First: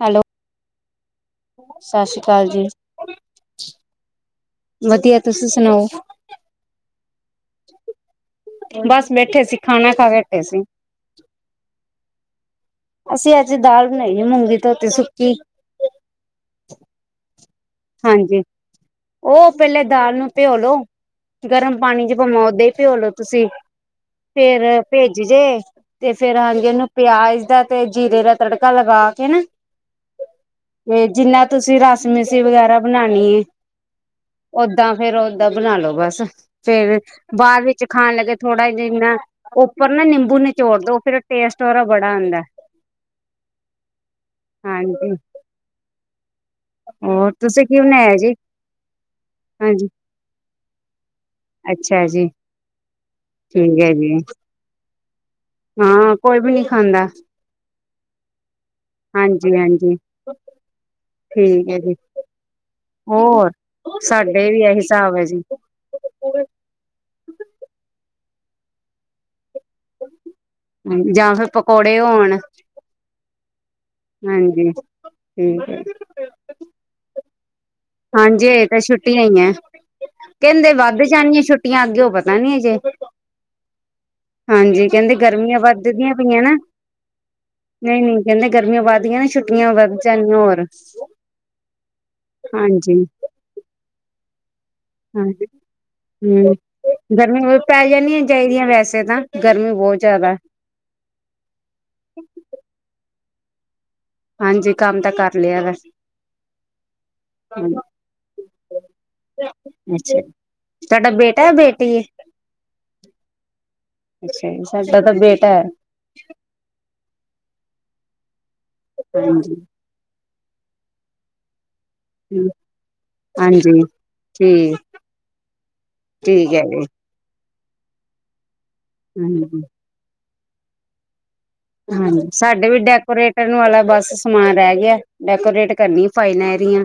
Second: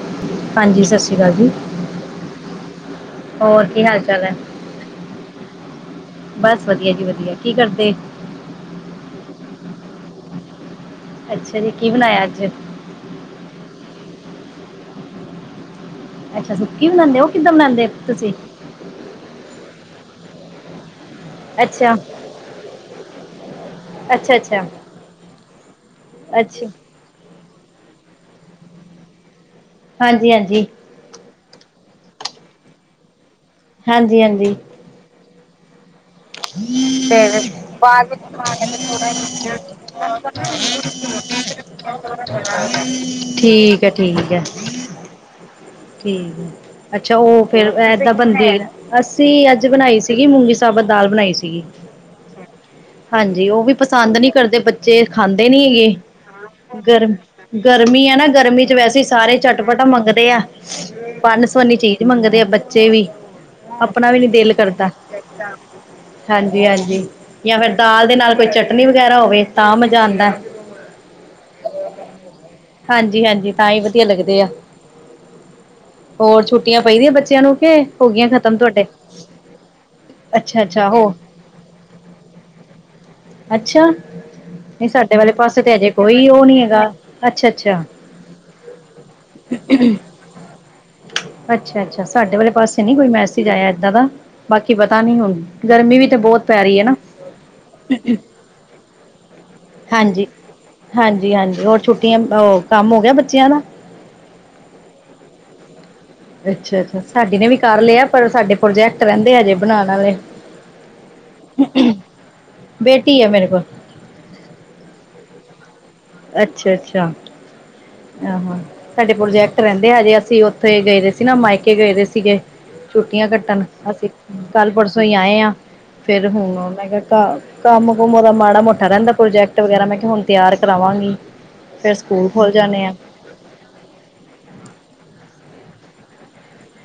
Hello. ਹਾਂਜੀ ਸਤਿ ਸ਼੍ਰੀ ਅਕਾਲ ਜੀ, ਸਤਿ ਸ੍ਰੀ ਅਕਾਲ ਜੀ ਹੋਰ ਕੀ ਹਾਲ ਚਾਲ ਹੈ। ਵਧੀਆ ਤੁਸੀ ਸੁਣਾਓ ਬਸ ਵਧੀਆ ਜੀ ਕੀ ਕਰਦੇ। ਬਸ ਬੈਠੇ ਸੀ, ਖਾਣਾ ਖਾ ਕੇ ਹਟੇ ਸੀ। ਅੱਛਾ ਜੀ, ਕੀ ਬਣਾਇਆ ਅੱਜ ਨਹੀਂ ਮੁੰਗੀ ਤੋਤੀ ਸੁੱਕੀ ਅੱਛਾ ਸੁੱਕੀ ਬਣਾਉਂਦੇ ਹੋ ਕਿੱਦਾਂ ਬਣਾਉਂਦੇ ਤੁਸੀਂ ਹਾਂਜੀ ਉਹ ਪਹਿਲੇ ਦਾਲ ਨੂੰ ਭਿਓਲੋ ਗਰਮ ਅੱਛਾ ਪਾਣੀ ਚ ਪਾਵਾ ੳਦਾ ਹੀ ਭਿਓਲੋ ਤੁਸੀਂ ਅੱਛਾ ਅੱਛਾ ਅੱਛਾ ਫੇਰ ਭੇਜ ਜੇ ਤੇ ਫੇਰ ਹਾਂਜੀ ਉਹਨੂੰ ਪਿਆਜ ਪਿਆਜ ਦਾ ਤੇ ਜੀਰੇ ਦਾ ਤੜਕਾ ਲਗਾ ਕੇ ਨਾ ਹਾਂਜੀ, ਹਾਂਜੀ ਤੇ ਜਿੰਨਾ ਤੁਸੀਂ ਰਸਮੀਿਸੀ ਵਗੈਰਾ ਬਣਾਉਣੀ ਏ ਹਾਂਜੀ, ਹਾਂਜੀ ਏਦਾਂ ਬਣਾ ਲੋ ਬਸ ਫੇਰ ਬਾਅਦ ਖਾਣ ਵਿੱਚ ਲੱਗੇ ਥੋੜਾ ਪਾਣੀ ਧੋੜਾ ਜਿਨਾ ਵਿੱਚ ਉੱਪਰ ਨਾ ਨਿੰਬੂ ਨਿਚੋੜ ਦੋ ਫਿਰ ਟੇਸਟ ਉਹਦਾ ਬੜਾ ਆਉਂਦਾ ਠੀਕ ਹੈ, ਠੀਕ ਹੈ ਹਾਂਜੀ ਠੀਕ ਅੱਛਾ ਹੋਰ ਉਹ ਤੁਸੀਂ ਫੇਰ ਕੀ ਏਦਾਂ ਬਣਾਇਆ ਜੀ? ਬੰਦੇ ਅੱਸੀਂ ਅੱਜ ਹਾਂਜੀ, ਬਣਾਈ ਸੀਗੀ ਮੁਗੀ ਸਾਬਤ ਦਾਲ ਬਣਾਈ ਸੀਗੀ, ਅੱਛਾ ਜੀ, ਹਾਂਜੀ ਉਹ ਵੀ ਠੀਕ ਹੈ ਜੀ। ਪਸੰਦ ਨਹੀਂ ਕਰਦੇ ਬ ਖਾਂਦੇ ਨੀ ਹੈਗੇ ਹਾਂ, ਕੋਈ ਵੀ ਨੀ ਖਾਂਦਾ। ਗਰਮ ਗਰਮੀ ਆ ਨਾ ਗਰਮੀ ਚ ਵੈਸੇ ਸਾਰੇ ਚਟਪਟ ਹਾਂਜੀ-ਹਾਂਜੀ, ਮੰਗਦੇ ਆ। ਵਨ ਠੀਕ ਸਵਨੀ ਹੈ ਜੀ। ਚੀਜ਼ ਮੰਗਦੇ ਆ ਬੱਚੇ ਵੀ ਹੋਰ ਆਪਣਾ ਵੀ ਨੀ ਸਾਡੇ ਦਿਲ ਇਹੀ ਕਰਦਾ। ਹਿਸਾਬ ਹੈ ਜੀ। ਹਾਂਜੀ, ਹਾਂਜੀ ਜਾਂ ਫੇਰ ਦਾਲ ਦੇ ਨਾਲ ਕੋਈ ਚਟਨੀ ਵਗੈਰਾ ਹੋਵੇ। ਤਾਂ ਮਜ਼ਾ ਆਉਂਦਾ ਜਾਂ ਫਿਰ ਪਕੌੜੇ ਹੋਣ, ਹਾਂਜੀ, ਹਾਂਜੀ ਤਾਂ ਹੀ ਵਧੀਆ ਲੱਗਦੇ ਆ, ਹਾਂਜੀ ਠੀਕ ਹੈ। ਹੋਰ ਛੁੱਟੀਆਂ ਪਈਦੀਆਂ ਬੱਚਿਆਂ ਨੂੰ ਕਿ ਹੋ ਗਈਆਂ ਖਤਮ ਹਾਂਜੀ ਤਾਂ ਤੁਹਾਡੇ ਛੁੱਟੀਆਂ ਹੀਈ ਹੈ। ਅੱਛਾ ਕਹਿੰਦੇ ਅੱਛਾ ਵੱਧ ਹੋ ਜਾਣੀਆਂ ਛੁੱਟੀਆਂ ਅੱਗੇ ਉਹ ਪਤਾ ਨੀ ਹਜੇ ਅੱਛਾ। ਹਾਂਜੀ ਨਹੀਂ ਕਹਿੰਦੇ ਸਾਡੇ ਵਾਲੇ ਗਰਮੀਆਂ ਪਾਸੇ ਤੇ ਅਜੇ ਵੱਧਦੀਆਂ ਕੋਈ ਪਈਆਂ ਉਹ ਨਾ ਨੀ ਹੈਗਾ ਅੱਛਾ ਅੱਛਾ ਨਹੀਂ, ਨਹੀਂ ਕਹਿੰਦੇ ਗਰਮੀਆਂ ਵੱਧਦੀਆਂ ਨਾ ਛੁੱਟੀਆਂ ਵੱਧ ਜਾਣ ਅੱਛਾ, ਅੱਛਾ ਸਾਡੇ ਵਾਲੇ ਪਾਸੇ ਨੀ ਕੋਈ ਮੈਸੇਜ ਆਇਆ ਏਦਾਂ ਦਾ ਬਾਕੀ ਪਤਾ ਨੀ ਹੁਣ ਹਾਂਜੀ, ਗਰਮੀ ਵੀ ਤੇ ਬਹੁਤ ਹਮ ਪੈ ਰਹੀ ਹੈ ਨਾ ਗਰਮੀਆਂ ਪੈ ਜਾਣੀਆਂ ਚਾਹੀਦੀਆਂ ਵੈਸੇ ਤਾਂ ਗਰਮੀ ਬਹੁਤ ਹਾਂਜੀ ਜ਼ਿਆਦਾ। ਹਾਂਜੀ ਹਾਂਜੀ ਹੋਰ ਛੁੱਟੀਆਂ ਔਹ ਕੰਮ ਹੋ ਗਿਆ ਬੱਚਿਆਂ ਦਾ। ਹਾਂਜੀ ਕੰਮ ਤਾਂ ਕਰ ਲਿਆ ਵ। ਅੱਛਾ ਅੱਛਾ ਸਾਡੇ ਨੇ ਵੀ ਕਰ ਲਿਆ ਪਰ ਸਾਡੇ ਪ੍ਰੋਜੈਕਟ ਰਹਿੰਦੇ ਹਜੇ ਬਣਾਉਣ ਵਾਲੇ। ਅੱਛਾ ਤੁਹਾਡਾ ਬੇਟਾ ਹੈ ਬੇਟੀ ਹੈ। ਬੇਟੀ ਹੈ ਮੇਰੇ ਕੋਲ ਅੱਛਾ ਜੀ ਸਾਡਾ ਤਾਂ ਬੇਟਾ ਹੈ। ਅੱਛਾ ਅੱਛਾ ਆਹ ਸਾਡੇ ਹਾਂਜੀ ਪ੍ਰੋਜੈਕਟ ਰਹਿੰਦੇ ਆ ਜੇ ਅਸੀਂ ਥ ਇਹ ਗਏ ਰਹੇ ਸੀ ਨਾ ਮਾਈਕੇ ਗਏ ਦੇ ਸੀਗੇ ਛੁੱਟੀਆਂ ਕੱਟਣ ਹਾਂਜੀ ਅਸੀਂ ਕੱਲ ਠੀਕ ਪਰਸੋਂ ਹੀ ਆਏ ਹ। ਫੇਿਰ ਠੀਕ ਹੈ ਹੁਣ ਜੀ ਮੈਂ ਕੰਮ ਕੁਮ ਉਹਦਾ ਮਾੜਾ ਮੋਟਾ ਰਹਿੰਦਾ ਪ੍ਰੋਜੈਕਟ ਹਾਂਜੀ ਵਗੈਰਾ ਮੈਂ ਕਿਹਾ ਹੁਣ ਤਿਆਰ ਕਰਾਵਾਂਗੀ ਫੇਰ ਹਾਂਜੀ ਸਕੂਲ ਖੋਲ ਸਾਡੇ ਵੀ ਡੈਕੋਰੇਟ ਵਾਲਾ ਬਸ ਸਮਾਨ ਰਹਿ ਗਿਆ ਡੈਕੋਰੇਟ ਕਰਨੀ ਫਾਇਲਾ ਏਦੀਆ।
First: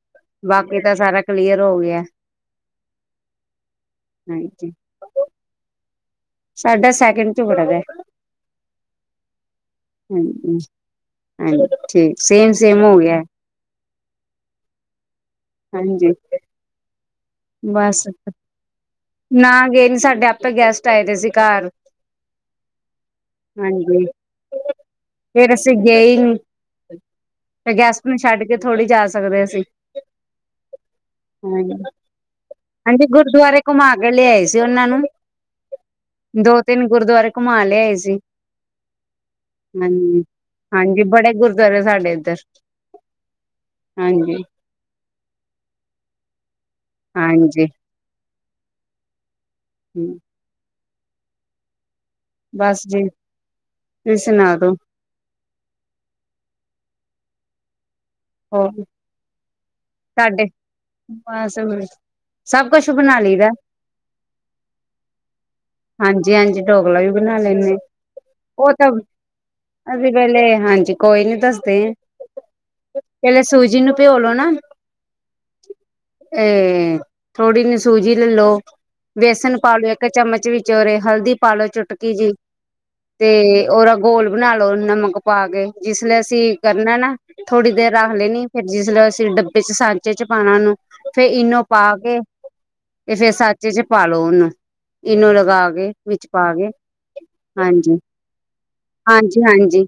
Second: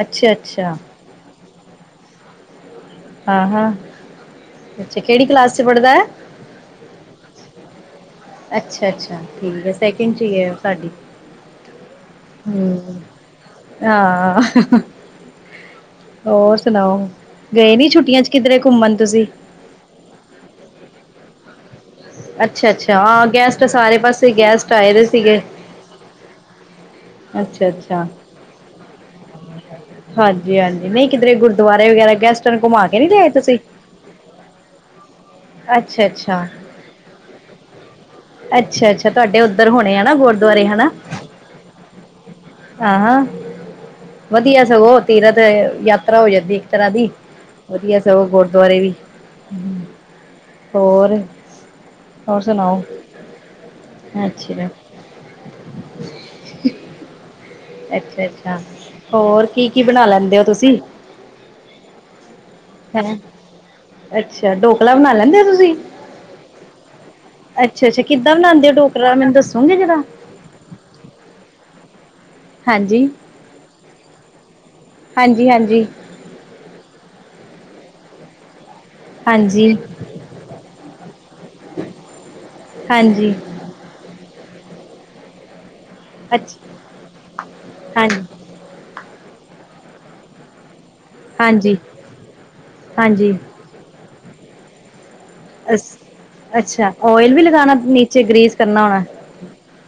ਅੱਛਾ ਅੱਛਾ ਬਾਕੀ ਤਾਂ ਸਾਰਾ ਕਲੀਅਰ ਹੋ ਗਿਆ। ਆ ਹਾਂ ਹਾਂਜੀ ਅੱਛਾ ਬੱਚਾ ਕਿਹੜੀ ਕਲਾਸ ਚ ਪੜ੍ਹਦਾ ਹੈ। ਸਾਡਾ ਸੈਕਿੰਡ ਚ ਪੜਦਾ। ਅੱਛਾ ਅੱਛਾ ਠੀਕ ਆ ਸੈਕਿੰਡ ਚ ਹੈ ਹਾਂਜੀ ਸਾਡੀ। ਹਾਂਜੀ ਠੀਕ ਸੇਮ ਸੇਮ ਹੋ ਹਮ ਗਿਆ। ਹਾਂ ਹਾਂਜੀ ਹੋਰ ਸੁਣਾਓ। ਗਏ ਨੀ ਬਸ ਛੁਟੀਆਂ ਚ ਕਿਧਰੇ ਘੁੰਮਣ। ਤੁਸੀਂ? ਨਾ ਗਏ ਨੀ ਸਾਡੇ ਆਪੇ ਗੈਸਟ ਆਏ ਦੇ ਸੀ ਘਰ। ਅੱਛਾ-ਅੱਛਾ ਹਾਂ ਗੈਸਟ ਸਾਰੇ ਹਾਂਜੀ ਪਾਸੇ ਗੈਸਟ ਆਏ ਦੇ ਸੀਗੇ। ਫੇਰ ਅਸੀਂ ਗਏ ਹੀ ਨੀ ਅੱਛਾ ਤੇ ਅੱਛਾ ਗੈਸਪ ਨੂੰ ਛੱਡ ਕੇ ਥੋੜ੍ਹੀ ਜਾ ਸਕਦੇ ਅਸੀਂ। ਹਾਂਜੀ ਹਾਂਜੀ ਨਹੀਂ ਕਿਧਰੇ ਗੁਰਦੁਆਰੇ ਵਗੈਰਾ ਗੈਸਟਾਂ ਨੂੰ ਘੁੰਮਾ ਕੇ ਨਹੀਂ ਲਏ ਤੁਸੀਂ। ਘਮਾ ਕੇ ਲਿਆ ਆਏ ਸੀ ਉਹਨਾਂ ਨੂੰ ਅੱਛਾ ਅੱਛਾ ਦੋ ਤਿੰਨ ਗੁਰਦੁਆਰੇ ਘੁਮਾ ਲਿਆ ਆਏ ਸੀ। ਅੱਛਾ-ਅੱਛਾ ਤੁਹਾਡੇ ਉੱਧਰ ਹੋਣੇ ਹੈ ਨਾ ਹਾਂਜੀ। ਗੁਰਦੁਆਰੇ ਹਨਾ। ਹਾਂਜੀ ਬੜੇ ਗੁਰਦੁਆਰੇ ਸਾਡੇ ਇੱਧਰ ਆਹ ਹਾਂ ਹਾਂਜੀ। ਵਧੀਆ ਸਗੋਂ ਤੀਰਥ ਯਾਤਰਾ ਹੋ ਜਾਂਦੀ ਇੱਕ ਤਰ੍ਹਾਂ ਹਾਂਜੀ ਵਧੀਆ ਸਗੋਂ ਗੁਰਦੁਆਰੇ ਵੀ ਹਮ ਹੋਰ ਹੋਰ ਸੁਣਾਓ ਬਸ ਜੀ ਤੁਸੀਂ ਸੁਣਾ ਅੱਛਾ ਦੋ ਅੱਛਾ ਹੋਰ ਹੋਰ ਕੀ ਕੀ ਬਣਾ ਲੈਂਦੇ ਹੋ ਤੁਹਾਡੇ ਤੁਸੀਂ। ਬਸ ਸਭ ਕੁਛ ਹੈਂ ਬਣਾ ਲਈ ਦਾ। ਅੱਛਾ ਡੋਕਲਾ ਬਣਾ ਲੈਂਦੇ ਹੋ ਤੁਸੀਂ। ਹਾਂਜੀ ਹਾਂਜੀ ਢੋਕਲਾ ਵੀ ਬਣਾ ਲੈਂਦੇ ਅੱਛਾ ਅੱਛਾ ਕਿੱਦਾਂ ਬਣਾਉਂਦੇ ਉਹ ਹੋ ਤਾਂ ਢੋਕਲਾ ਮੈਨੂੰ ਦੱਸੋਗੇ ਜਰਾ ਅਸੀਂ ਪਹਿਲੇ ਹਾਂਜੀ ਕੋਈ ਨੀ ਦੱਸਦੇ। ਹਾਂਜੀ ਪਹਿਲੇ ਸੂਜੀ ਨੂੰ ਪਿਓਲੋ ਨਾ ਹਾਂਜੀ ਹਾਂਜੀ ਇਹ ਥੋੜ੍ਹੀ ਨ ਸੂਜੀ ਲੈਲੋ ਬੇਸਨ ਹਾਂਜੀ ਪਾ ਲ ਲੋ ਇੱਕ ਚਮਚ ਵਿਚੋ ਰੇ ਹਲਦੀ ਪਾਲੋ ਚੁਟਕੀ ਜੀ ਤੇ ਹਾਂਜੀ ਉਹਦਾ ਗੋਲ ਬਣਾ ਲੋ ਨਮਕ ਪਾ ਕੇ ਜਿਸਲ ਅਸੀਂ ਅੱਛ ਕਰਨਾ ਨਾ ਥੋੜ੍ਹੀ ਦੇਰ ਰੱਖ ਹਾਂਜੀ ਲੈਣੀ ਫਿਰ ਜਿਸ ਮਤਲਬ ਅਸੀਂ ਡੱਬੇ ਚ ਸਾਂਚੇ ਚ ਪਾਉਣਾ ਉਹਨੂੰ ਫੇਰ ਇਨੂੰ ਹਾਂਜੀ ਪਾ ਕੇ ਤੇ ਫੇਰ ਸਾਚੇ ਚ ਪਾਾਲੋ ਉਹਨੂੰ। ਇਨੋ ਲਗਾ ਅ ਕੇ ਵਿੱਚ ਪਾ ਕੇ ਅੱਛਾ ਓਇਲ ਵੀ ਲਗਾਣਾ ਹਾਂਜੀ ਨੀਚੇ ਗ੍ਰੇਸ ਕਰਨਾ ਹੋਣਾ। ਹਾਂਜੀ ਹਾਂਜੀ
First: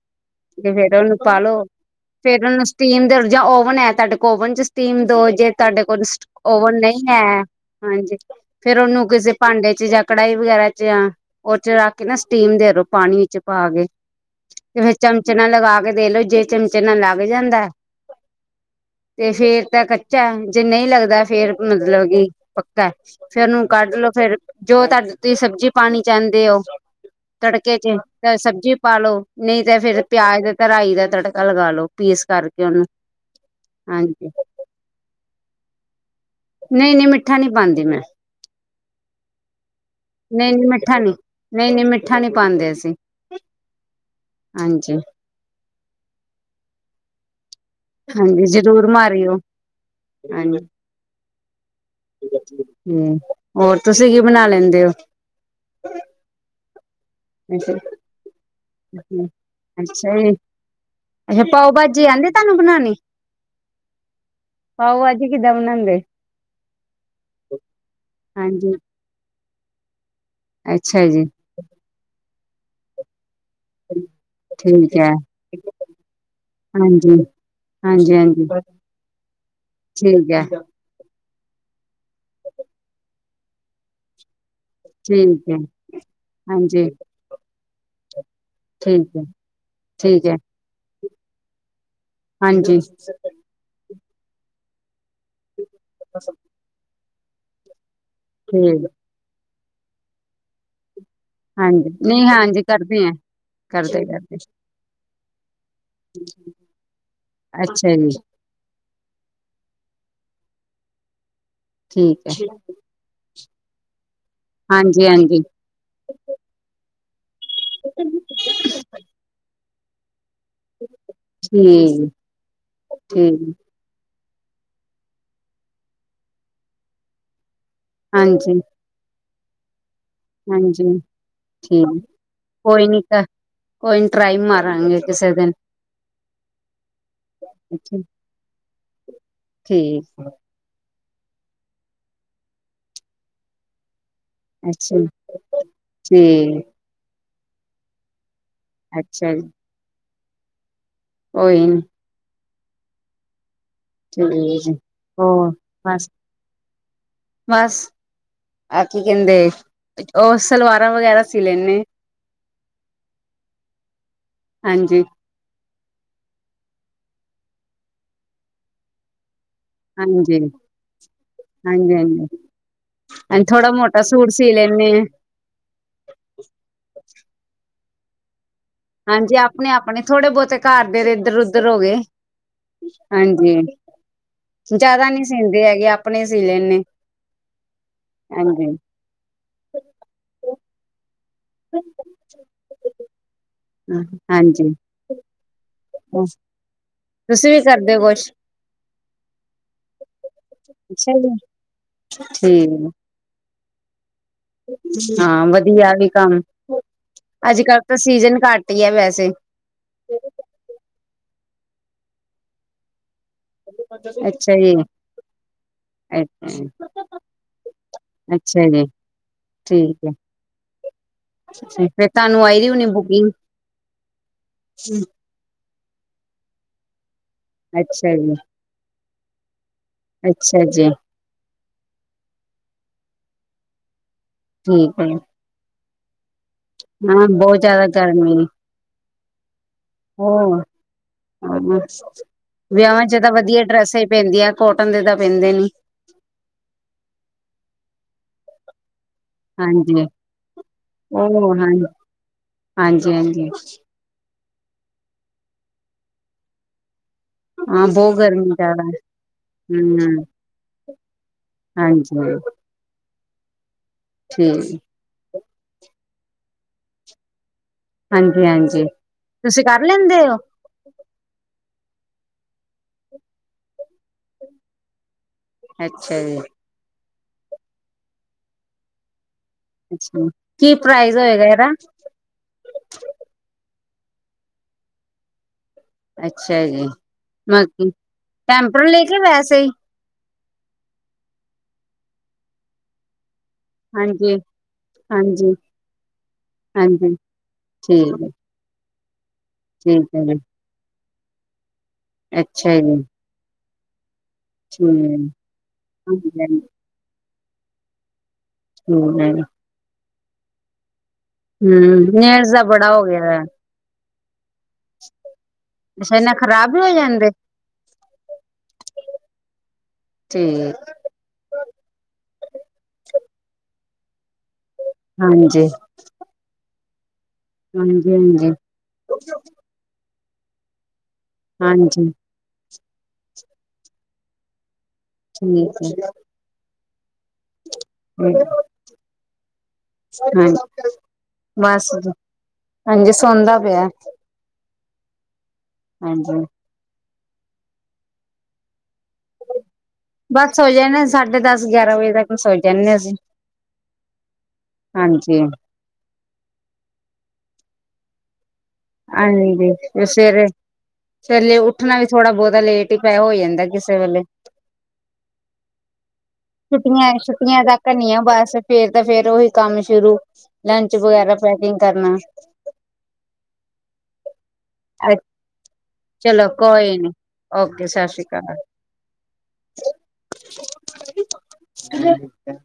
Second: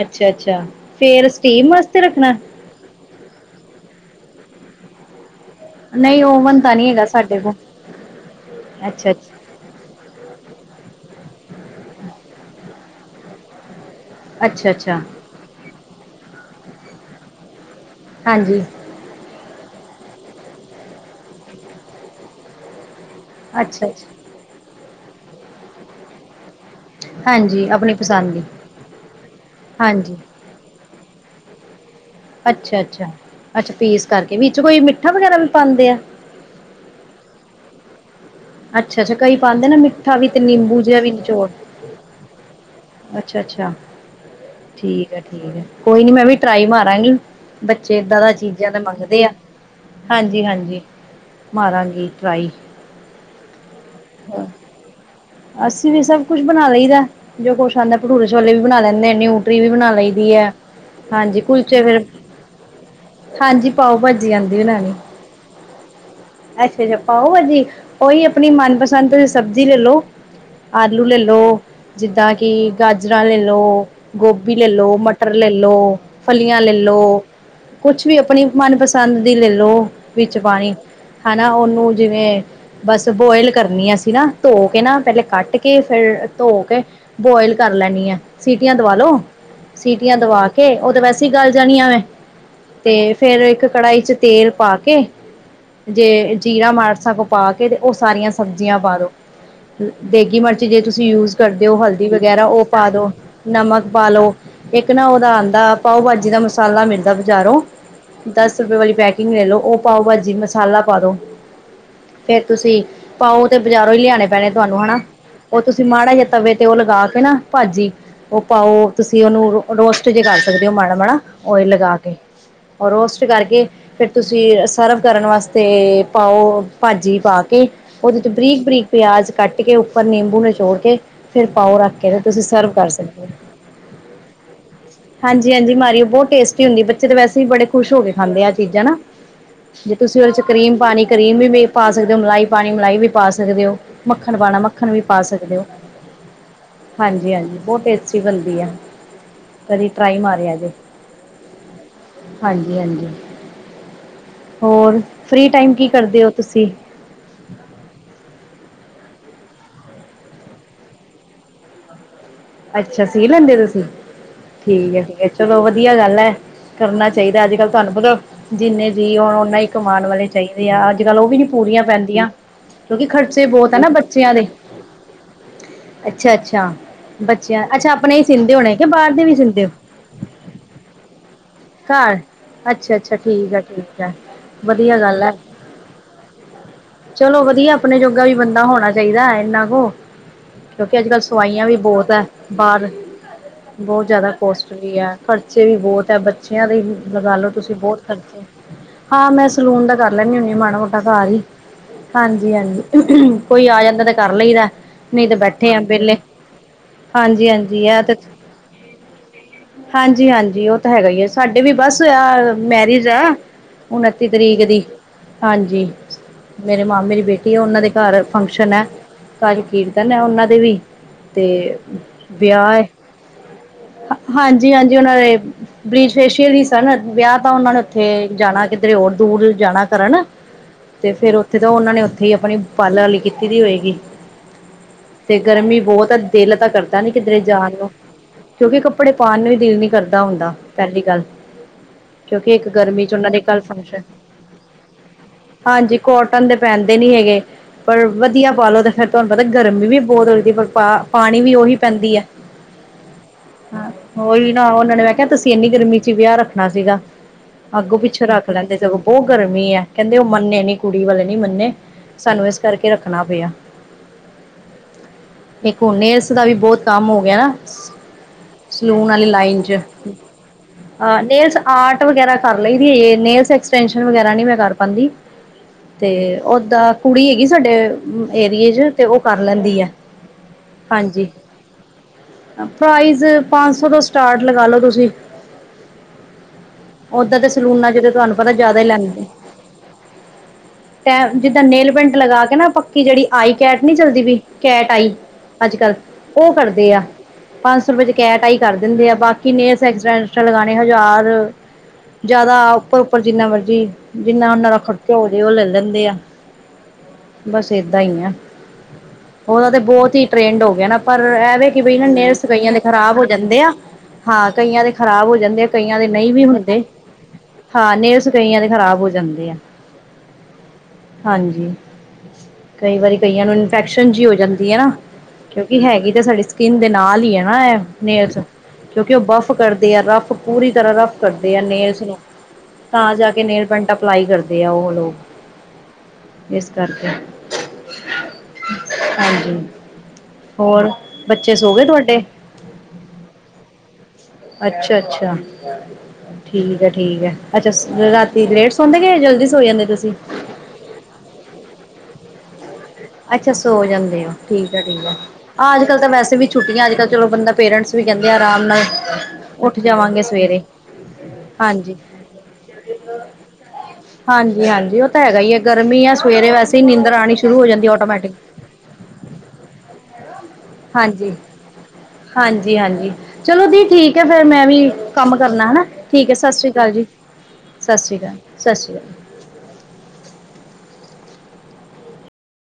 ਅੱਛਾ ਅੱਛਾ ਫੇਰ ਲੋ ਸਟੀਮ ਵਾਸਤੇ ਰੱਖਣਾ ਫੇਰ ਉਹਨੂੰ ਸਟੀਮ ਦੇ ਜਾਂ ਓਵਨ ਹੈ ਤੁਹਾਡੇ ਕੋਲ ਓਵਨ ਚ ਸਟੀਮ ਦੋ ਜੇ ਤੁਹਾਡੇ ਕੋਲ ਨਹੀਂ ਤਾਂ ਓਵਨ ਨਹੀਂ ਹੈਗਾ ਹੈ। ਸਾਡੇ ਕੋਲ ਹਾਂਜੀ ਫੇਰ ਉਹਨੂੰ ਅੱਛਾ ਅੱਛਾ ਕਿਸੇ ਭਾਂਡੇ ਚ ਜਾਂ ਕੜਾਹੀ ਵਗੈਰਾ ਚ ਜਾਂ ਉਹ ਚ ਰੱਖ ਕੇ ਨਾ ਸਟੀਮ ਦੇ ਰੋ। ਪਾਣੀ ਵਿਚ ਪਾ ਕੇ ਅੱਛਾ ਤੇ ਫਿਰ ਅੱਛਾ ਚਮਚੇ ਨਾ ਲਗਾ ਕੇ ਦੇ ਲੋੋ ਜੇ ਚਮਚਨਾ ਲੱਗ ਜਾਂਦਾ ਹਾਂਜੀ ਪਾ ਕੱਚਾ ਜੇ ਨਹੀਂ ਲੱਗਦਾ ਫੇਰ ਮਤਲਬ ਕਿ ਪੱਕਾ ਫੇਰ ਉਹਨੂੰ ਅੱਛਾ ਕੱਢ ਲੋੋ ਅੱਛਾ ਫੇਿਰ ਜੋ ਤੁਹਾਡ ਤੁਸੀਂ ਸਬਜ਼ੀ ਪਾਣੀ ਚਾਹੁੰਦੇ ਹੋ ਹਾਂਜੀ ਤੜਕੇ ਆਪਣੀ ਚ ਪਸੰਦ ਤਾਂ ਦੀ ਸਬਜ਼ੀ ਪਾਾਲਓ ਨਹੀਂ ਤੇ ਫੇਿਰ ਹਾਂਜੀ ਪਿਆਜ ਤੇ ਰਾਈ ਦਾ ਤੜਕਾ ਲਗਾ ਲੋ ਪੀਸ ਕਰਕੇ ਅੱਛਾ ਉਹਨੂੰ ਅੱਛਾ ਅੱਛਾ ਪੀਸ ਹਾਂਜੀ ਕਰਕੇ ਵਿੱਚ ਕੋਈ ਮਿੱਠਾ ਵਗੈਰਾ ਵੀ ਪਾਉਂਦੇ ਆ ਨਹੀਂ ਨਹੀਂ ਮਿੱਠਾ ਨਹੀਂ ਪਾਉਂਦੀ ਮੈਂ ਅੱਛਾ ਅੱਛਾ ਕਈ ਪਾਉਂਦੇ ਨਾ ਮਿੱਠਾ ਵੀ ਤੇ ਨਹੀਂ ਨਹੀਂ ਨਿੰਬੂ ਮਿੱਠਾ ਜਿਹਾ ਵੀ ਨਹੀਂ ਨਿਚੋਰ ਨਹੀਂ ਨਹੀਂ ਮਿੱਠਾ ਨਹੀਂ ਪਾਉਂਦੇ ਅਸੀਂ ਅੱਛਾ ਅੱਛਾ ਹਾਂਜੀ ਠੀਕ ਹੈ ਠੀਕ ਹੈ ਕੋਈ ਨੀ ਮੈਂ ਵੀ ਟਰਾਈ ਮਾਰਾਂਗੀ ਬੱਚੇ ਏਦਾਂ ਦਾ ਹਾਂਜੀ ਚੀਜ਼ਾਂ ਤੇ ਜ਼ਰੂਰ ਮੰਗਦੇ ਆ ਮਾਰਿਓ ਹਾਂਜੀ ਹਾਂਜੀ ਮਾਰਾਂਗੀ ਟਰਾਈ ਹਮ ਹੋਰ ਤੁਸੀਂ ਕੀ ਬਣਾ ਲੈਂਦੇ ਹੋ ਅਸੀਂ ਵੀ ਸਭ ਕੁਛ ਬਣਾ ਲਈ ਦਾ ਜੋ ਕੁਛ ਆਉਂਦਾ ਭਠੂਰੇ ਛੋਲੇ ਵੀ ਬਣਾ ਲੈਂਦੇ ਆ ਅੱਛਾ ਨਿਊਟਰੀ ਵੀ ਬਣਾ ਜੀ ਲੈਂਦੀ ਹੈ ਹਾਂਜੀ ਅੱਛਾ ਪਾਓ ਕੁਲਚੇ ਫਿਰ ਭਾਜੀ ਆਹਂਦੇ ਤੁਹਾਨੂੰ ਬਣਾਉਣੀ ਹਾਂਜੀ ਪਾਓ ਬਾਜੀ ਆਂਦੀ ਬਣਾਣੀ। ਪਾਓ ਭਾਜੀ ਕਿੱਦਾਂ ਬਣਾਉਂਦੇ ਅੱਛਾ ਅੱਛਾ, ਪਾਓ ਬਾਜੀ ਉਹੀ ਆਪਣੀ ਹਾਂਜੀ ਮਨਪਸੰਦ ਸਬਜ਼ੀ ਲੈ ਲਓ ਆਲੂ ਅੱਛਾ ਲੈ ਜੀ ਲਓ ਜਿੱਦਾਂ ਕਿ ਗਾਜਰਾਂ ਲੈ [unintelligible] ਗੋਭੀ ਲੇ ਲੋ ਠੀਕ ਹੈ ਮਟਰ ਲ਼ੇ ਲੋ ਫਲੀਆਂ ਲ਼ੇ ਲੋ। ਹਾਂਜੀ ਕੁੱਛ ਹਾਂਜੀ ਵੀ ਆਪਣੀ ਹਾਂਜੀ ਮਨਪਸੰਦ ਦੀ ਲੇ ਲੋ ਠੀਕ ਵਿੱਚ ਹੈ ਪਾਣੀ ਹਨਾ ਉਹਨੂੰ ਜਿਵੇਂ ਬਸ ਬੋਇਲ ਕਰਨੀ ਸੀਂ ਨਾ ਧੋ ਕੇ ਨਾ ਪਹਿਲੇ ਠੀਕ ਕੱਟ ਹੈ ਕੇ ਫਿਰ ਹਾਂਜੀ ਸੀਟੀਆਂ ਦਵਾ ਲੋ ਠੀਕ ਹੈ ਸੀਟੀਆਂ ਠੀਕ ਹੈ ਦਵਾ ਕੇ ਉਹ ਤੇ ਵੈਸੇ ਹੀ ਗੱਲ ਜਾਣੀਆਂ ਨੇ, ਹਾਂਜੀ ਤੇ ਫੇਰ ਇੱਕ ਕੜਾਹੀ ਚ ਤੇਲ ਪਾ ਕੇ ਜੇ ਜੀਰਾ ਮਾੜਾ ਸਾਂ ਕੁ ਪਾ ਕੇ ਉਹ ਸਾਰੀਆਂ ਸਬਜ਼ੀਆਂ ਠੀਕ ਪਾ ਦੋ ਦੇਗੀ ਮਿਰਚ ਜੇ ਤੁਸੀਂ ਤੁਸੀਂ ਯੂਜ ਕਰਦੇ ਓ ਹਾਂਜੀ ਹਲਦੀ ਨਹੀਂ ਵਗੈਰਾ ਹਾਂਜੀ ਉਹ ਪਾ ਕਰਦੇ ਦੋ ਆ ਕਰਦੇ ਪਾਓ ਕਰਦੇ ਅੱਛਾ ਜੀ ਭਾ ਮਸਾਲਾ ਪਾ ਦੋ ਠੀਕ ਹੈ ਫੇਰ ਤੁਸੀਂ ਪਾਓ ਤੇ ਬਾਜ਼ਾਰੋਂ ਹੀ ਲਿਆਣੇ ਭੈਣੇ ਤੁਹਾਨੂੰ ਹਨਾ ਹਾਂਜੀ ਹਾਂਜੀ ਉਹ ਤੁਸੀਂ ਮਾੜਾ ਜਿਹਾ ਤਵੇ ਤੇ ਉਹ ਲਗਾ ਕੇ ਨਾ ਭਾਜੀ, ਉਹ ਪਾਓ ਤੁਸੀਂ ਉਹਨੂੰ ਰੋਸਟ ਜੇ ਕਰ ਸਕਦੇ ਓ ਮਾੜਾ ਮਾੜ ਓਇਲ ਲਗਾ ਠੀਕ ਕੇ ਔਰ ਰੋਸਟ ਠੀਕ ਕਰਕੇ ਫਿਰ ਤੁਸੀਂ ਸਰਵ ਕਰਨ ਵਾਸਤੇ ਪਾਓ ਭਾਜੀ ਪਾ ਕੇ ਉਹਦੇ ਚ ਹਾਂਜੀ ਬਰੀਕ ਬਰੀਕ ਪਿਆਜ ਕੱਟ ਕੇ ਉੱਪਰ ਨਿੰਬੂ ਨਚੋੜ ਹਾਂਜੀ ਕੇ ਫਿਰ ਪਾਓ ਰੱਖ ਠੀਕ ਕੇ ਨਾ ਤੁਸੀਂ ਸਰਵ ਕੋਈ ਕਰ ਨੀ ਸਕ ਦਿਓ। ਕੋਈ ਨੀ ਟਰਾਈ ਮਾਰਾਂਗੇ ਕਿਸੇ ਹਾਂਜੀ ਦਿਨ ਹਾਂਜੀ, ਮਾਰੀਓ ਬਹੁਤ ਟੇਸਟੀ ਹੁੰਦੀ ਬੱਚੇ ਤਾਂ ਵੈਸੇ ਵੀ ਬੜੇ ਠੀਕ ਖੁਸ਼ ਹੋ ਅੱਛਾ ਕੇ ਖਾਂਦੇ ਆ ਐ ਚੀਜ਼ਾਂ ਨਾ ਜੇ ਤੁਸੀਂ ਉਹਦੇ ਚ ਕਰੀਮ ਪਾਣੀ ਕਰੀਮ ਵੀ ਪਾ ਸਕਦੇ ਓ ਮਲਾਈ ਪਾਣੀ ਮਲਾਈ ਵੀ ਪਾ ਸਕਦੇ ਓ। ਮੱਖਣ ਪਾਣਾ ਮੱਖਣ ਵੀ ਪਾ ਸਕਦੇ ਓ ਠੀਕ ਹਾਂਜੀ ਹਾਂਜੀ ਬਹੁਤ ਟੇਸਟੀ ਬਣ ਕਦੀ ਟਰਾਈ ਮਾਰਿਆ ਜੇ ਓਹੀ, ਹਾਂਜੀ ਹਾਂਜੀ, ਠੀਕ ਜੀ ਹੋਰ ਫ੍ਰਰੀ ਹੋਰ ਟਾਈਮ ਕੀ ਬਸ ਕਰਦੇ ਓ ਤੁਸੀਂ? ਬਸ ਅ ਕੀ ਕਹਿੰਦੇ ਓ ਸਲਵਾਰਾਂ ਵਗੈਰਾ ਸੀ ਲੈਣੇ, ਅੱਛਾ, ਸੀ ਲੈਂਦੇ ਤੁਸੀਂ ਠੀਕ ਹਾਂਜੀ ਐ ਠੀਕ ਐ ਚਲੋ ਵ ਵਧੀਆ ਗੱਲ ਐ ਕਰਨਾ ਚਾਹੀਦਾ ਅੱਜ ਕੱਲ੍ਹ ਤੁਹਾਨੂੰ ਪਤਾ ਜਿੰਨੇ ਜੀਅ ਹੋਣ ਓਨਾ ਹੀ। ਕਮਾਣ ਵਾਲੇ ਹਾਂਜੀ ਚਾਹੀਦੇ ਆ ਅੱਜ ਕੱਲ੍ਹ ਉਹ ਵੀ ਨੀ ਪੂ ਹਾਂਜੀ ਹਾਂਜੀ ਕਿਉਂਕਿ ਖ਼ਰਚੇ ਹਾਂਜੀ ਥੋੜਾ ਬਹੁਤ ਆ ਨਾ ਮੋਟਾ ਸੂਟ ਬੱਚਿਆਂ ਦੇ ਸੀ ਲੈਂਦੇ ਆ ਅੱਛਾ ਅੱਛਾ ਬੱਚਿਆਂ ਅੱਛਾ ਆਪਣੇ ਹੀ ਸਿੰਦੇ ਹੋਣੇ। ਕਿ ਬਾਹਰ ਦੇ ਵੀ ਹਾਂਜੀ, ਸਿੰਦੇ ਆਪਣੇ ਹੋ ਆਪਣੇ ਥੋੜੇ ਬਹੁਤੇ ਘਰ ਦੇ ਇੱਧਰ ਉਧਰ [unintelligible] ਹੋ ਗਏ ਘਰ ਅੱਛਾ ਅੱਛਾ ਹਾਂਜੀ, ਠੀਕ ਆ ਠੀਕ ਆ ਵਧੀਆ ਜ਼ਿਆਦਾ ਗੱਲ ਨਹੀਂ ਹੈ ਸਿੰਦੇ ਹੈਗੇ ਆਪਣੇ ਸੀ ਲੈਣੇ। ਚਲੋ ਵਧੀਆ ਆਪਣੇ ਜੋਗਾ ਵੀ ਸਵਾਈਆਂ ਵੀ ਬਹੁਤ ਐ ਬਾਹਰ ਬਹੁਤ ਜ਼ਿਆਦਾ ਹਾਂਜੀ ਕੋਸਟਲੀ ਐ ਖਰਚੇ ਵੀ ਬਹੁਤ ਐ। ਬੱ ਬੱਚਿਆਂ ਦੇ ਲਗਾਲੋ, ਵੀ ਤੁਸੀਂ ਕਰਦੇ ਬਹੁਤ ਹੋ ਕੁਛ ਖਰਚੇ ਹਾਂ, ਮੈਂ ਸਲੂਨ ਦਾ ਕਰ ਲੈਣੀ ਹੁੰਨੀ ਆ ਮਾੜਾ ਮੋਟਾ ਅੱਛਾ ਘਰ ਜੀ ਈ ਹਾਂਜੀ-ਹਾਂਜੀ। ਠੀਕ ਕੋਈ ਆ ਜਾਂਦਾ, ਤੇ ਕਰ ਲਈਦਾ ਨਹੀਂ ਤਾ ਹਾਂ ਬੈਠੇ ਆ ਵਧੀਆ ਵੀ ਵਿਹਲੇ। ਕੰਮ ਹਾਂਜੀ-ਹਾਂ, ਅੱਜ ਕੱਲ ਤਾਂ ਸੀਜਨ ਘੱਟ ਹੀ ਹੈ ਵੈਸੇ ਹੈਗਾ ਹੀ ਆ। ਸਾਡੇ ਵੀ ਬਸ ਆ ਮੈਰਿਜ ਆ, ਉਨੱਤੀ ਅੱਛਾ ਤਰੀਕ ਜੀ ਦੀ ਹਾਂਜੀ, ਅੱਛਾ ਮੇਰੇ ਮਾਮੇ ਦੀ ਬੇਟੀ ਆ, ਉਹਨਾਂ ਦੇ ਘਰ ਅੱਛਾ ਫੰਕਸ਼ਨ ਆ। ਜੀ ਅੱਜ ਠੀਕ ਹੈ ਕੀਰਤਨ ਐ, ਉਹਨਾਂ ਦੇ ਵੀ ਤੇ ਫੇਰ ਤੁਹਾਨੂੰ ਆਈ ਦੀ ਵਿਆਹ ਐ ਹੋਣੀ ਬੁਕਿੰਗ ਹਾਂਜੀ-ਹਾਂਜੀ, ਉਹਨਾਂ ਦੇ ਬਲੀਚ ਫੇਸ਼ੀਅਲ ਹੀ ਸਨ। ਵਿਆਹ ਤਾਂ, ਉਹਨਾਂ ਨੇ ਉੱਥੇ ਅੱਛਾ ਜੀ ਜਾਣਾ ਕਿਧਰੇ ਹੋਰ ਦੂਰ ਜਾਣਾ ਕਰਨ। ਅੱਛਾ ਜੀ ਤੇ ਫੇਰ ਉੱਥੇ ਤਾਂ ਉਹਨਾਂ ਨੇ ਉੱਥੇ ਹੀ ਆਪਣੀ ਪਾਲਰ ਆਲੀ ਕੀ ਤੀ ਹੋਏਗੀ ਠੀਕ ਹੈ ਤੇ ਗਰਮੀ ਬਹੁਤ ਆ ਦਿਲ ਤਾਂ ਕਰਦਾ ਨੀ ਹਾਂ ਕਿਧਰੇ ਬਹੁਤ ਜਾਣ ਜਿਆਦਾ ਨੂੰ, ਗਰਮੀ ਕਿਉਂਕਿ ਕੱਪੜੇ ਪਾਉਣ ਨੂੰ ਵੀ ਦਿਲ ਨੀ ਕਰਦਾ ਹੁੰਦਾ। ਹੋ ਪਹਿਲੀ ਗੱਲ, ਕਿਉਂਕਿ ਇੱਕ ਗਰਮੀ ਵਿਆਹਾਂ ਚ ਉਹਨਾਂ ਤਾਂ ਦੇ ਕੱਲ ਵਧੀਆ ਡਰੈਸਾਂ ਫੰਕਸ਼ਨ, ਹੀ ਪੈਂਦੀਆਂ ਕੋਟਨ ਦੇ ਤਾਂ ਪੈਂਦੇ ਨੀ ਹਾਂਜੀ ਕੋਟਨ ਪੈਂਨਦੇ ਨੀ ਹੈਗੇ, ਪਰ ਵਧੀਆ ਪਾਲੋ ਤੇ ਫਿਰ ਤੁਹਾਨੂੰ, ਪਤਾ ਗਰਮੀ ਵੀ ਹਾਂਜੀ ਬਹੁਤ ਹੋ ਜਾਂਦੀ, ਪਰ ਪਾ ਪਾਣੀ ਵੀ ਉਹ ਹਾਂ ਉਹੀ ਪੈਂਦੀ ਹੈ। ਹਾਂਜੀ ਹਾਂਜੀ। ਹਾਂ ਉਹੀ ਨਾ, ਉਹਨਾਂ ਨੇ ਮੈਂ ਕਿਹਾ ਤੁਸੀਂ ਇੰਨੀ ਗਰਮੀ ਚ ਵਿਆਹ ਰੱਖਣਾ ਸੀਗਾ। ਹਾਂ ਅੱਗੋਂ ਬਹੁਤ ਪਿੱਛੋਂ ਗਰਮੀ ਰੱਖ ਲੈਂਦੇ ਜ਼ਿਆਦਾ ਸਗੋਂ ਬਹੁਤ ਗਰਮੀ ਹੈ, ਕਹਿੰਦੇ ਹਮ ਉਹ ਮੰਨੇ ਨੀ ਕੁੜੀ ਵਾਲੇ ਨੀ ਮੰਨੇ ਹਾਂਜੀ ਸਾਨੂੰ ਇਸ ਕਰਕੇ ਰੱਖਣਾ ਪਿਆ। ਠੀਕ ਇੱਕ ਹੁਣ ਨੇਲਸ ਦਾ ਵੀ ਬਹੁਤ ਕੰਮ ਹੋ ਗਿਆ ਨਾ? ਹਾਂਜੀ ਹਾਂਜੀ ਸਲੂਨ ਵਾਲੀ ਲਾਈਨ ਤੁਸੀਂ ਚ ਕਰ ਲੈਂਦੇ ਹੋ ਨੇਲਸ ਆਰਟ ਵਗੈਰਾ ਕਰ ਲਈ ਦੀ ਹਜੇ ਵਗੈਰਾ ਨਹੀਂ ਮੈਂ ਕਰ ਪਾਂਦੀ। ਤੇ ਅੱਛਾ ਜੀ ਓ ਕੁੜੀ ਹੈਗੀ। ਸਾਡੇ ਏਰੀਏ ਚ ਤੇ ਉਹ ਕਰ ਲੈਂਦੀ ਹੈ। ਅੱਛਾ ਕੀ ਪ੍ਰਾਈਜ਼ ਹਾਂਜੀ, ਹੋਏਗਾ ਇਹਦਾ ਪ੍ਰਾਈਜ਼ ਪੰਜ ਸ ਉਥੋਂ ਤੋਂ ਸਟਾਰਟ ਲਗਾ ਲੋ, ਤੁਸੀਂ ਅੱਛਾ ਜੀ ਓਦਾਂ ਤੇ ਸਲੂਨਾ ਮਤਲਬ ਜਦੋਂ ਤੁਹਾਨੂੰ ਪਤਾ ਜਿਆਦਾ ਹੀ ਟੈਂਪਰ ਲੈ ਕੇ ਲੈਂਦੇ। ਵੈਸੇ ਹੀ ਤੇ ਜਿੱਦਾਂ ਨੇਲ ਪਿੰਟ ਲਗਾ ਕੇ ਨਾ, ਪੱਕੀ ਜਿਹੜੀ ਆਈ ਕੈਟ ਨਹੀਂ ਚੱਲਦੀ ਹਾਂਜੀ ਪਈ, ਕੈਟ ਆਈ ਹਾਂਜੀ ਅੱਜ ਕੱਲ ਉਹ ਕਰਦੇ ਆ। ਹਾਂਜੀ ਪੰਜ ਸੌ ਰੁਪਏ ਚ ਠੀਕ ਹੈ ਕੈਟ ਆਈ ਕਰ ਦਿੰਦੇ ਆ। ਬਾਕੀ ਨੇ ਐਕਸੀਟ ਠੀਕ ਹੈ ਜੀ ਹਜ਼ਾਰ ਜਿਆਦਾ, ਅੱਛਾ ਉੱਪਰ ਜੀ ਉੱਪਰ ਜਿੰਨਾ ਮਰਜੀ ਜਿੰਨਾ ਉਹਨਾਂ ਦਾ ਖਰਚਾ ਹੋ ਠੀਕ ਜੇ, ਉਹ ਲੈ ਲੈਂਦੇ ਆ ਠੀਕ ਹੈ ਬਸ ਏਦਾਂ ਹੀ ਆ। ਹਮ ਉਹਦਾ ਤੇ ਬਹੁਤ ਹੀ ਟਰੈਂਡ ਹੋ ਗਿਆ ਨਾ। ਪਰ ਐਵੇ ਕਿ ਬ ਇਹ ਨੇਲਸ ਦਾ ਕਈਆਂ ਦੇ ਬੜਾ ਖਰਾਬ ਹੋ ਗਿਆ ਜਾਂਦੇ ਆ। ਹਾਂ, ਕਈਆਂ ਦੇ ਖਰਾਬ ਹੋ ਜਾਂਦੇ ਆ, ਕਈਆਂ ਦੇ ਅੱਛਾ ਨਹੀਂ ਇਹਨਾ ਵੀ ਖ਼ਰਾਬ ਹੁਣਦੇ। ਹੋ ਜਾਂਦੇ ਹਾਂ, ਨੇਲਸ ਕਈਆਂ ਦੇ ਖ਼ਰਾਬ ਹੋ ਜਾਂਦੇ ਆ। ਠੀਕ ਹਾਂਜੀ। ਕਈ ਵਾਰੀ ਕਈਆਂ ਨੂੰ ਇਨਫੈਕਸ਼ਨ ਜਿਹੀ ਹੋ ਜਾਂਦੀ ਹੈ ਨਾ, ਹਾਂਜੀ ਕਿਉਂਕਿ ਹੈਗੀ ਤਾਂ ਸਾਡੀ ਸਕਿੰਨ ਦੇ ਨਾਲ ਹੀ ਐ ਨਾ। ਹੈਂ। ਹਾਂਜੀ ਨੇਲਜ਼ ਚ ਹਾਂਜੀ ਕਿਉਂਕਿ ਉਹ ਬਫ਼ ਰਫ, ਪੂਰੀ ਤਰ੍ਹਾਂ ਰੱਫ ਕਰਦੇ ਆ। ਨੇਲਜ਼ ਹਾਂਜੀ ਨੂੰ ਤਾਂ ਜਾ ਕੇ ਨੇਲ ਪੈਂਟ ਅਪਲਾਈ ਕਰਦੇ ਆ‌। ਉਹ ਲੋਕ ਠੀਕ। ਇਸ ਕਰਕੇ ਹਮ [unintelligible] ਹਾਂਜੀ ਹੋਰ ਹਾਂਜੀ। ਬੱਚੇ ਸੋ ਗਏ ਬਸ ਤੁਹਾਡੇ ਹਾਂਜੀ, ਸੌਦਾ ਪਿਆ। ਅੱਛਾ ਅੱਛਾ ਹਾਂਜੀ ਠੀਕ ਹੈ, ਠੀਕ ਹੈ। ਅੱਛਾ ਰਾਤੀ ਲੇਟ ਸੌਦੇ ਗਏ, ਜਲਦੀ ਸੋ ਜਾਂਦੇ ਤੁਸੀਂ? ਬਸ ਸੋ ਜਾਣੇ ਸਾਢੇ ਦਸ ਗਿਆਰਾਂ ਵਜੇ ਤੱਕ ਸੋ ਜਾਂਦੇ ਅਸੀਂ ਅੱਛਾ ਸੋ ਜਾਂਦੇ ਓ। ਠੀਕ ਹੈ ਠੀਕ ਹੈ। ਹਾਂਜੀ ਆ ਅਜ ਕੱਲ ਤਾਂ ਵੈਸੇ ਵੀ ਛੁੱਟੀਆਂ, ਅੱਜ ਕੱਲ ਚਲੋ ਬੰਦਾ ਪੇਰੈਂਟਸ ਵੀ ਕਹਿੰਦੇ ਆ ਆਰਾਮ ਨਾਲ, ਹਾਂਜੀ ਉੱਠ ਤੇ ਜਾਵਾਂਗੇ ਸਵੇਰੇ। ਸਵੇਰੇ ਹਾਂਜੀ ਉੱਠਣਾ ਵੀ ਥੋੜਾ ਬਹੁਤਾ ਲੇਟ ਹੀ ਪੈ ਹੋ ਜਾਂਦਾ ਕਿਸੇ ਵੇਲੇ ਹਾਂਜੀ ਹਾਂਜੀ, ਉਹ ਤਾਂ ਹੈਗਾ ਐ, ਗਰਮੀ ਸਵੇਰੇ ਵੈਸੇ ਨੀਂਦਰ ਆਣੀ ਸ਼ੁਰੂ ਹੋ ਜਾਂਦੀ ਦੀ ਆ, ਆਟੋਮੈਟਿਕ ਬਸ ਫੇਰ ਤਾਂ ਫੇਰ ਉਹੀ ਕੰਮ ਸ਼ੁਰੂ। ਲੰਚ ਹਾਂਜੀ ਵਗੈਰਾ ਪੈਕਿੰਗ ਕਰਨਾ ਹਾਂਜੀ ਹਾਂਜੀ, ਚਲੋ ਦੀ ਠੀਕ ਐ, ਫੇਰ ਮੈਂ ਵੀ ਕੰਮ ਕਰਨਾ ਹੈਨਾ, ਠੀਕ ਐ, ਚਲੋ ਸਤਿ ਸ਼੍ਰੀ ਅਕਾਲ ਕੋਈ ਜੀ। ਨੀ ਓਕੇ ਸਤਿ ਸ਼੍ਰੀ ਸ੍ਰੀ ਅਕਾਲ, ਸਤਿ ਸ਼੍ਰੀ ਅਕਾਲ। ਕਿ [unintelligible]